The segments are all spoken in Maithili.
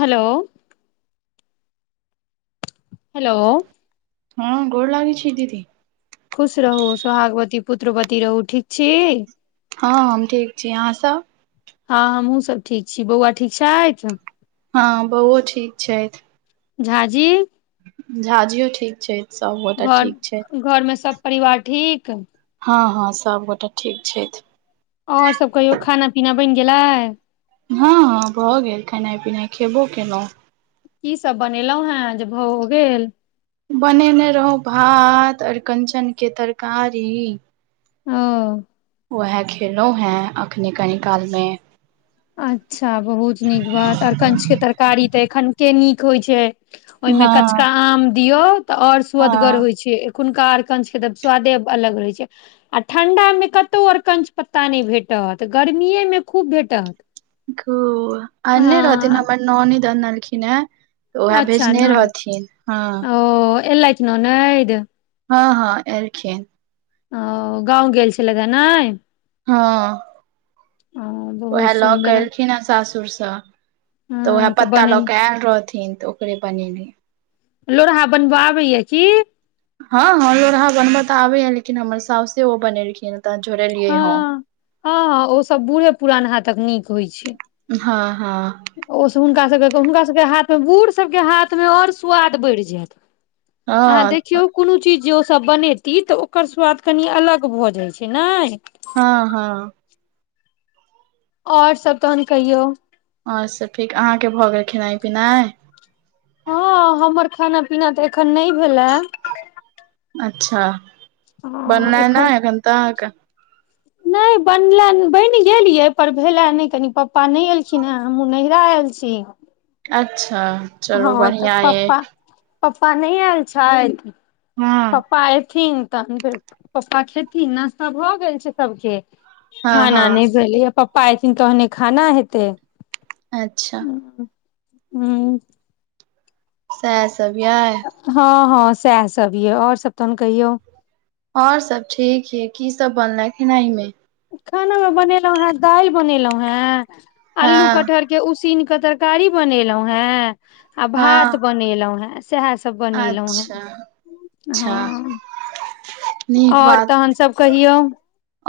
हेलो हेलो हँ गोर लागै छी दीदी खुश रहू सोहागवती पुत्रवती रहू ठीक छी हँ हम ठीक छी अहाँसभ हँ हमहुँसभ ठीक छी बौआ ठीक छथि हँ बहुओ ठीक छैथ झाजी झाजीयो ठीक छै घर घर मे सब परिवार ठीक हँ हँ सबगोटा ठीक छथि आओर सभ कहियो खाना पीना बनि गेलै हँ हँ भऽ गेल खेनाइ पिनाइ खेबो केलौं की सब बनेलहुं हें जे भऽ ओ गेल बनेने रहो भात अड़िकञ्चनके तरकारी ह वैह खेलौं हें अखने कनि काल मे अच्छा बहुत नीक बात आड़िकन्च के तरकारी तऽ एखनके नीक होइ छै ओहिमे हँ कच्चका आम दियौ तऽ आओर सुअदगर हँ होइ छै हुनका अड़िकन्च के स्वादे अलग रहय छै आ ठंडा मे कतौ अड़िकन्च पत्ता नहि भेटल ह तऽ गरमीए मे खूब भेटत आनने रहथिन हँ हमर ननैद अनलखिन यै तऽ उएह अच्छा भेजने रहथिन हँ एलैथ ननैद हँ हँ एलखिन ओ गाँव गेल छलैथ नहि हँ उएह बहुत लऽ कऽ सुन्दर एलखिन हे सासुर सँ तऽ उएह हँ पत्ता बने लऽ कऽ आयल रहथिन तऽ ओकरे बनेलि लोरहा बनबय आबय यै की हँ हँ लोरहा बनबय तऽ आबे यै लेकिन हमर साउसे ओ बनेलखिन ह हँ हँ ओ सब बूढ़े पुरान हाथक नीक होइ छै हँ हँ ओसभ हुनका सभके हुनका सभके हाथमे बूढ़ सभके हाथमे आओर स्वाद बढ़ि जायत अहाँ हँ देखियौ कोनो चीज जे ओ सब बनेती तऽ ओकर स्वाद कनि अलग भऽ जाइ छै ने हँ हँ आओर सब तहन कहियौ ह से ठीक अहाँके भऽ गेल खेनाइ पिनाइ हँ हमर खाना पीना तऽ एखन नहि भेलए अच्छा बनलै ने एखन तक नहि बनला बनि गेल यै पर भेलय नहि कनी पप्पा नहि एलखिन हेँ हमहूँ नहिरा आयल छी अच्छा चलू हँ तऽ बढ़िया यै पप्पा पप्पा न आयल छैथ हँ पप्पा एयथिन तऽ एखन फेर पप्पा खेथिन नश्ता भऽ गेल छै सबके हँ खाना हँ नहि भेलै पप्पा एयथिन तहने खाना हेतै अच्छा हू सैह सब अय हँ हँ सएह सब यै आओर सब तहन कहियौ आओर सब ठीक यै की सब बनले खेनाइ मे खाना मे बनेलहुं हें दालि बनेलहुं हें अल्लू हँ कटहर केँ उसीनक तरकारी बनेलहुंँ हैं आ हँ भात बनेलहुंँ हें सएह सब बनेलहुॅं अच्छा हेँ अच्छा हँ आओर तहनसभ कहियौ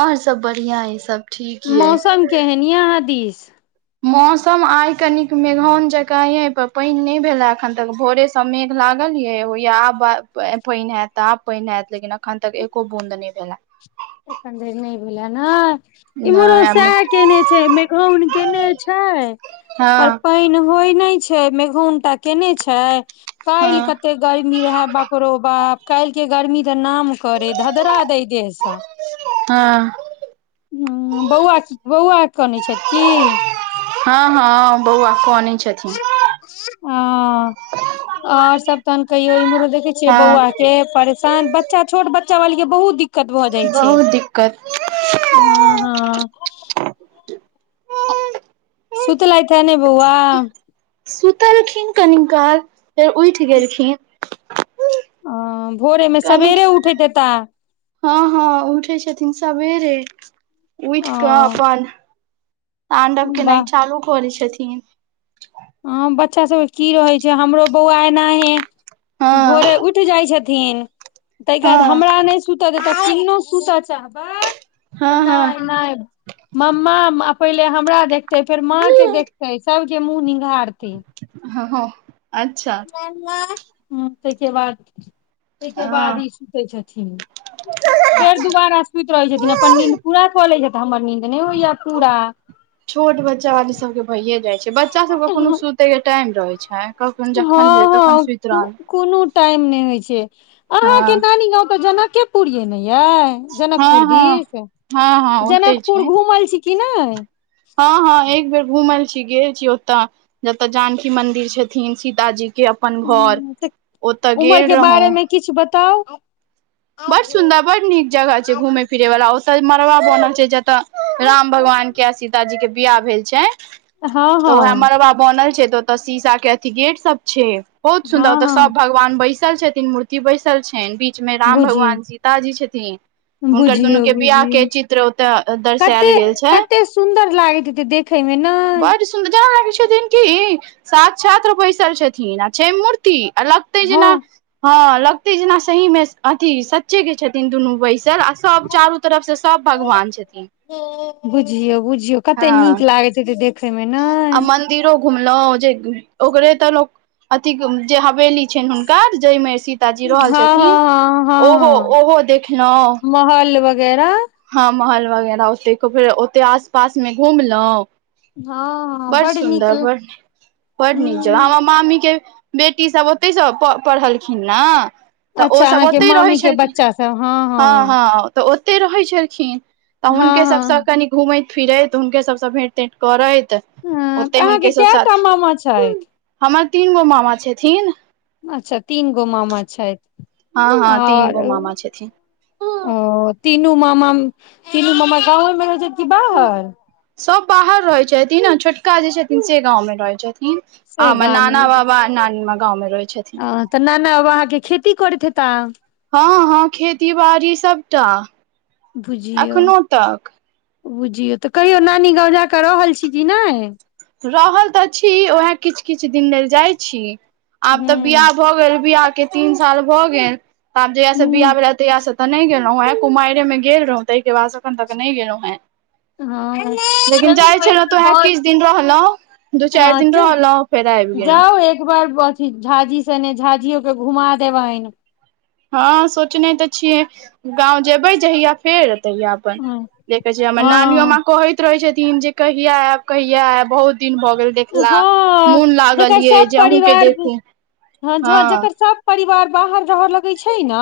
आओर सभ बढ़िआँ अइ सभ ठीक यइ तीीस [unintelligible] मौसम आय कनिक मेघौन जकाँ ये पर पानि नहि भेला अखन तक भोरे सब मेघ लाग लियै या आब पानि हयत आब पान हयत लेकिन अखन तक एको बूंद नहि भेलै एखन धरि नहि भेल ह नहि इमहरो नहि आब नहि। सएह केने छै मेघौन केने छै पर हँ पान होइ नहि छै मेघौनटा केने छै काइल हँ कते गर्मी रहय बाप रो बाप काल्हि केँ गर्मी तऽ नाम करय धधरा देैय देहसँ ह हँ बौआ बौआ कनैय छथि की हँ हँ बौआ कनै छथिन ह और सब तहन कहियो इमहरो देखै छियै हँ बौआ केँ परेशान बच्चा छोट बच्चा वाली केँ बहुत दिक्कत दिक्कत भऽ जाइ छै बहुत दिक्कत हँ हँ सूतलैथ नहि बौआ सुतलखिन कनि काल फेर उठि गेलखिन आ कन्हिक हँ हँ उठै छथिन सबेरे उठ ओ कअ अपन तांडव केनाइ चालू करै छथिन ह बच्चा सबकेँ की रहय छै हमरो बौआ एनाहि हँ भोरे उठि जाइत छै थिन ताहिकेँ बाद हँ हमरा नहि सुतऽ दे तऽ केहनो सुतऽ चाहबइ तऽ हँ नहि नहि मम्मा पहिले हमरा देखते फेर माँ केँ देखते सबके मुँह निंघारतय हँ ह [unintelligible] तै के बाद [unintelligible] तहिकेँ बाद हँ ई सुतैत छथिन फेर दुबारा सुति रहैत छथिन अपन नींद पूरा कऽ लैत छथि हमर नींद नहि होइत पूरा छोट बच्चा वाली सबकेँ भयए जाय छै बच्चा सबकेँ कोनो सुतेकेँ टाइम रहैत छै कखन जखन हँ भेल तखन हँ सुति को रहल कोनो टाइम ने होय छै अहां के हँ नानी गांव त जनकेपुर य ने यै जनकपुर हँ हँ दिस हँ हँ ओते जनकपुर छै घुमल छी कि नहि हँ हँ एक बेर घुमल गेल छी ओतऽ जतऽ जानकी मंदिर छथिन सीताजी केँ अपन घर हूँ तऽ ओतऽ उमर गेल के रहौ बारे मे किछु बताउ बड सुन्दर बड नीक जगह छै घुम फिरै वाला ओतय मड़बा बनल छै जतय राम भगवान किया सीताजीे कें बियाह भेल छै हँ तऽ ओएह हँ मड़बा बनल छै तऽ ओतऽ शीशा के अथी गेट सब छै बहुत सुन्दर हँ ओतऽ सब हँ भगवान बैसल छथिन मूर्ति बैसल छनि बीच मे राम बुझिय भगवान सीताजी छथिन हुनकर बुझियौ दुनूकेँ बियाह केँ बुझियौ चित्र ओतय कते दर्शायल गेल छै कते सुन्दर लागैत हेतै देखय मे नय बढ़ सुन्दर छथिन कि साक्षात् बैसल छथिन आ छै मूर्ति आ लगतै जेना हँ हँ लगतै जेना सही मे अथि सच्चे केँ छथिन दुनू बैसल आ सब चारू तरफ से सब भगवान छथिन बुझियौ बुझियौ कते नीक हँ लागैत हैतय देखेमे ने घुमलों जे ओकरे तऽ लोग अथिक जे हवेली छइ हुनकर जहिमे सीताजी रहल हँ छथिन हँ हँ हँ हँ ओहो देखलहुँ महल वगैरह हँ महल वगैरह ओतेक ओते आस पास मे घुमलउं हँ हँ बड़ बड नीक सुन्दर ल- बड़ नीक जगह आ हूँ हमर मामी के बेटी सब ओतैसँ पढ़लखिन ने तऽ अच्छा ओसभ अहाँके ओतहि रहै मामी के छलखिन बच्चा सब हँ हँ तऽ ओ ते रहै छलखिन तऽ हँ हुनके सबसँ हँ कनि घूमैत फिरैत हुनके सबसँ भेंट तेंट करैत तअ हँ ओते तऽ अहाँके हुनके सब कए टा साथ मामा छथि हमर तीन गो मामा छथिन अच्छा तीन गो मामा छथि हँ हँ तीन आर गो मामा छथिन ओ तीनू मामा तीनू मामा गाँव मे रहै छैथ कि बाहर सब बाहर रहैत छथिन ह छोटका जे छथिन से गाँव मे रहै छथिन आ से हमर नाना बाबा नानी मां गाँवमे रहै छै आ तऽ नाना बाबा अहाँके खेती करैत हेता हँ हँ खेती बाड़ी सबटा बुझियौ अखनो तक बुझियौ तऽ कहियो नानी गाँव जा कऽ रहल छी की नहि रहल तऽ छी उएह किछु किछु दिन लेल जाइत छी आब तऽ हूँ बियाह भऽ गेल बियाह के तीन साल भऽ गेल तऽ आब जहियासँ बियाह हूँ भेल तहियासँ तऽ नहि गेलहुँ हैं कुमाइरे मे गेल रहौं ताहिके बाद अखन तक नहि गेलहुँ हें हँ लेकिन चल जाइ छलहु तऽ वएह किछु दिन रह लौं दू चारि दिन रहलौं फेर आइब गेलौं झाझी से ने झाझियो के घुमा देबनि हँ सोचने तऽ छियै गाँव जेबै जहिया फेर तहिया अपन हँ देखे छ हमर नानियो मां हँ कहैत रहे छथिन जे कहिया आएब कहिया आयब बहुत दिन भऽ गेल देखला हँ मोन लागल जकर यै सब जे अहूँ के परिवार देखू हँ ज हँ जकर सब परिवार बाहर रहय लगे छै ने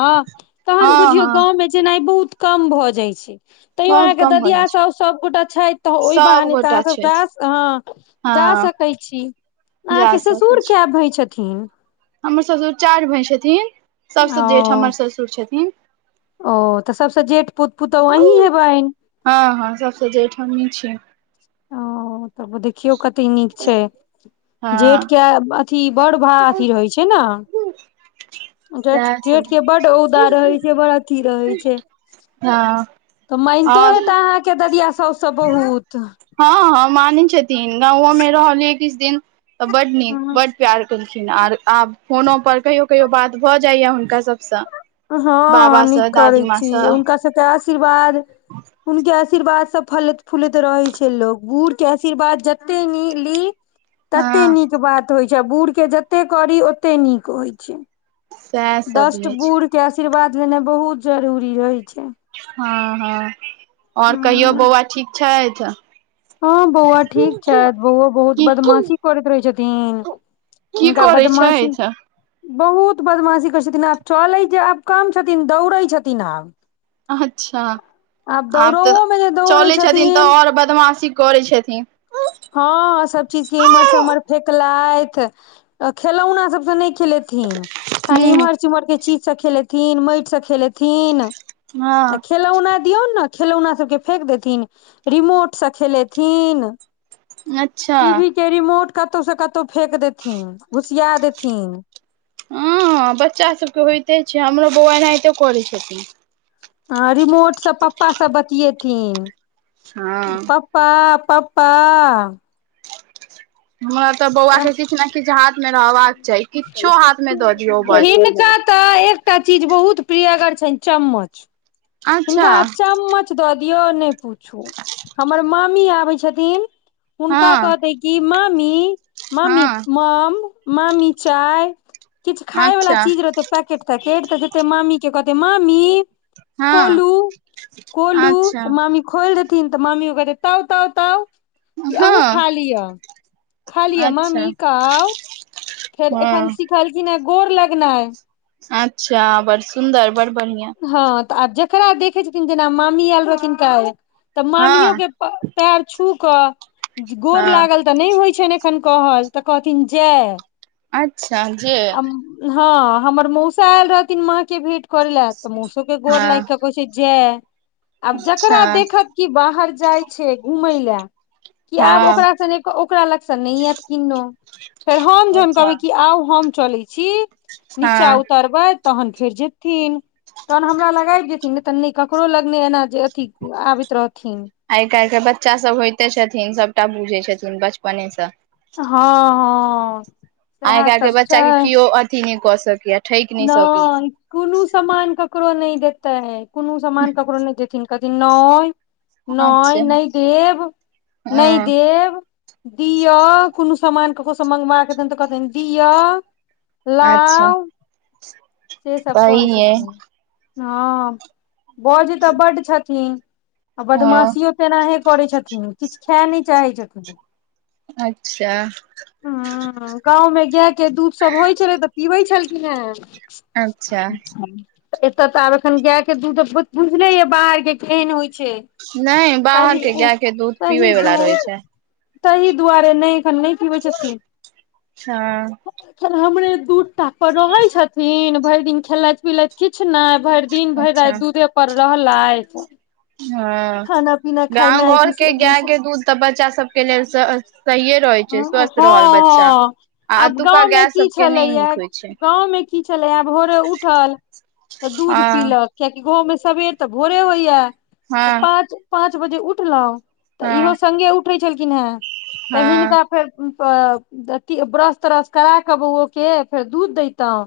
तहन हँ बुझियौ हँ गाँव मे जेनाइ बहुत कम भऽ जाइ छै तैयो बहुत अहाँके कम भऽ ददिया जाइ छै साउस सभगोटा छथि तऽ ओहि बहाने त अहाँ सभगोटा सब छथि ट्रांस हँ जा हँ सकै छी जा अहाँके सकै ससुर छी कए भाय छथिन हमर ससुर चारि भाय छथिन सबसं ओ जेठ हमर ससुर छथिन ओ तऽ सबस जेठ पुत पुतौह अहीं हेबइन हँ हँ सबसे जेठ हमी छीयै ओ तब देखियो कते नीक छै जेठ हँ के अथी बड़ भा अथी होय छै ने हं जे सएह सब जेठके बड औदा रहै छै बड़ अथी रहै छै हँ तऽ मनितो आओर हेता अहाँके ददिया साउस सभ बहुत हँ हँ मानै छथिन गांवो मे रहलियै किछु दिन त बड नीक हँ बड प्यार केलखिन आर आब फोनो पर कहियो कहियो बात भऽ जाइया हुनका सभसँ हँ नीक करैत छी हुनका सभके आशीर्वाद हुंनके आशीर्वाद सब फलैत फुलैत रहै छै लोक बुढ़ के आशीर्वाद जतेक ली ततेक हँ नीक बात होइत छै आ बूढ़के जतेक करी ओतेक नीक होइत छै सएह सब दष्ट अछि बूढ़ के आशीर्वाद लेनाइ बहुत जरूरी रहै छै हँ हँ ओर कहियो हँ बौआ ठीक छथि हँ बौआ ठीक छथि बौआ बहुत की बदमाशी करैत रहै छथिन की हिनका करै बदमासी छथि बहुत बदमाशी करै छथिन आब चलै जे आब काम छथिन दौड़ै छथिन आब अच्छा आब तऽ दौड़ओ मे जे दौड़ै चलैत छथिन तऽ आओर बदमाशी करै छथिन हँ सब चीज के उमहर से उमहर फेकलथि खेलौना सबसँ नहि खेलेथिन खाली इम्हर चुम्हर केँ चीज सब खेलेथिन माटिसँ खेलेथिन आ हँ खेलौना दिऔन ने खेलौना सबकेँ फेेक देथिन रिमोटसँ खेलेथिन अच्छा टीवी के रिमोट कतहु से कतहु फेेक देथिन घुसिया देथिन हँ बच्चा सभकेँ होइते छै हमरो बौआ एनाहितो करै छथिन ह रिमोटसँ पप्पा सब बतियेथिन हँ पप्पा पापा हमरा तऽ बौआ केँ किछु ने किछु हाथ मे रहबाक चाही किछो हाथ मे दऽ दियौ बस हिनका तऽ एक एकटा चीज बहुत प्रियगर छनि चम्मच अच्छा हिनका चम्मच द क्यो नै पूछ, हमर मामी आबे छथिन, हुनका हँ कहतियनि कि मामी मामी हँ माम मामी चाय किछु खाय वाला अच्छा चीज रहते पैकेट तैकेट तऽ कहते मामी के कहते मामी हँ कोलू कोलू अच्छा तऽ मामी खोलि देथिन तऽ मामी ओ कहते ताव ताव ताव कि अहूँ हँ खा लिअ खालिय अच्छा मम्मी काउ फेर अखन हँ सिखलखिन है गोर लगनाइ अच्छा बड़ सुन्दर बड़ बढ़िआँ आ जेकरा देखे छथिन जेना मामी आयल रहथिन कालि त तऽ मामियो हँ केँ पैर छू क गोर हँ लागल तऽ नहि होइत छनि एखन कहल तऽ कहथिन जय अच्छा जे हँ हमर मौसा आयल रहथिन माँ केँ भेंट करे ला तऽ मोसो के गोर हँ लागि क कहैत छै जय आब अच्छा जकरा देखत कि बाहर जाइ छै घुमय लए कि आब हँ ओकरा संगे ओकरा लगसँ नहि आयत किन्नहुँ फेर हम जहन अच्छा कहबै कि आउ हम चलै छी नीचा हँ उतरबै तहन फेर जेथिन तहन हमरा लग जेथिन तऽ नहि ककरो लगनै एना जे अथी आबैत रहथिन आइ काल्हि के बच्चा सभ होइते छथिन सभटा बुझै छथिन बचपनेसँ हँ हँ आइ सएह काल्हि केँ सब बच्चा छै केँ केओ अथि नहि कऽ सकया नहि कोनो समान ककरो नहि देतै कोनो समान ककरो नहि दे कहथिन नय नय अच्छा नै देव नै हँ देव दिअ कोनो समान ककरोसँ मंगबाक देब तऽ कहथिन दिअ अच्छा लाउ से सब कहै सहिये छथिन हँ बौज तऽ बड्ड छथिन आ हँ बदमाशियो तेनाहे करैत छथिन किछु खा नहि चाहैत छथिन अच्छा ह गाव मे गाय के दुध सब होइ छलै तऽ पीबै छल [unintelligible] अच्छा एतय तऽ आब अखन गाय केँ दूध बुझले या बाहर कें केहन होइ स नहि बाहर के गाय के दूध सहि पीबै दू वाला रहै [unintelligible] छै तहि दुआरे नहि एखन नहि पिबैत छथीन छा [unintelligible] हमरे दू टा पर रहय छथिन भरि दिन खेलैत पिलैत किछ नहि भरि दिन भरि अच्छा राति दूधे पर रहलथि हँ खाना पीना गाँव खेनाइ घर केँ बिसरि गेल गाय छै केँ दूध तऽ बच्चा सबकेँ लेल सही इए रहैत छै हँ स्वस्थ रहल बच्चा हँ आ आब अतुका गाँवमे गाय की सबकेँ नहि नीक छलैया होइत छैक गाँव मे की भोरे उठल तऽ दूध हँ पीलक कियकि गाँव में सबेर तऽ भोरे होइया तऽ हँ पाँच पाँच बजे उठलहु तऽ इहो हँ सङ्गे उठै छलखिन हेँ त हँ हिनका फेर अथ ब्रश त्रश करा केँ बौओ केँ फेर दूध देैतहु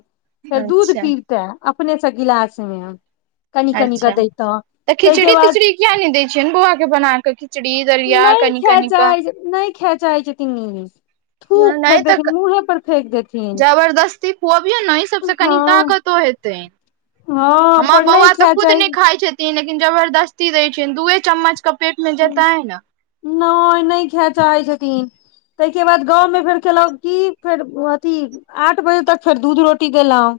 फेर दूध अच्छा पीबते अपनेसँ गिलासमे कनि कनि कऽ अच्छा दैतौ तऽ खिचड़ी तिचड़ी किया नहि दैत छियैन बौआ केँ बना कऽ खिचड़ी दरिया कनि कनि कऽ खेचाइ छै त [unintelligible] नहि तऽ देथिन जबरदस्ती खुअबिऔ न इ सबसँ कनि हँ ताकतो हेतैय हँ हमर पर नहि बौआ तऽ खाय खुद चाहै नहि खाइ छै लेकिन जबरदस्ती दै छै दूए चम्मच केँ पेट मे जेताय नहि नहि खए चाहै छथिन तहिकेँ बाद गाँवमे फेर केलहुँ की फेर अथी आठ बजे तक फेर दूध रोटी देलहुँ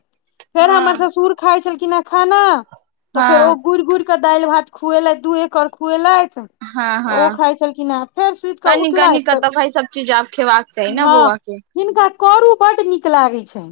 फेर हँ हमर ससुर खाय छलखिन हे खाना तऽ हँ फेर ओ गुरि गुरि क दालि भात खुएलत दूए कौर खुएलथि तऽ हँ ओ हँ खाइ छलखिन हे फेर सुति कऽ कनि कनि उठलथि क तऽ भाय सब चीज आब खेबाक चाही ने हँ बौआ के हिनका करू बड नीक लागैत छनि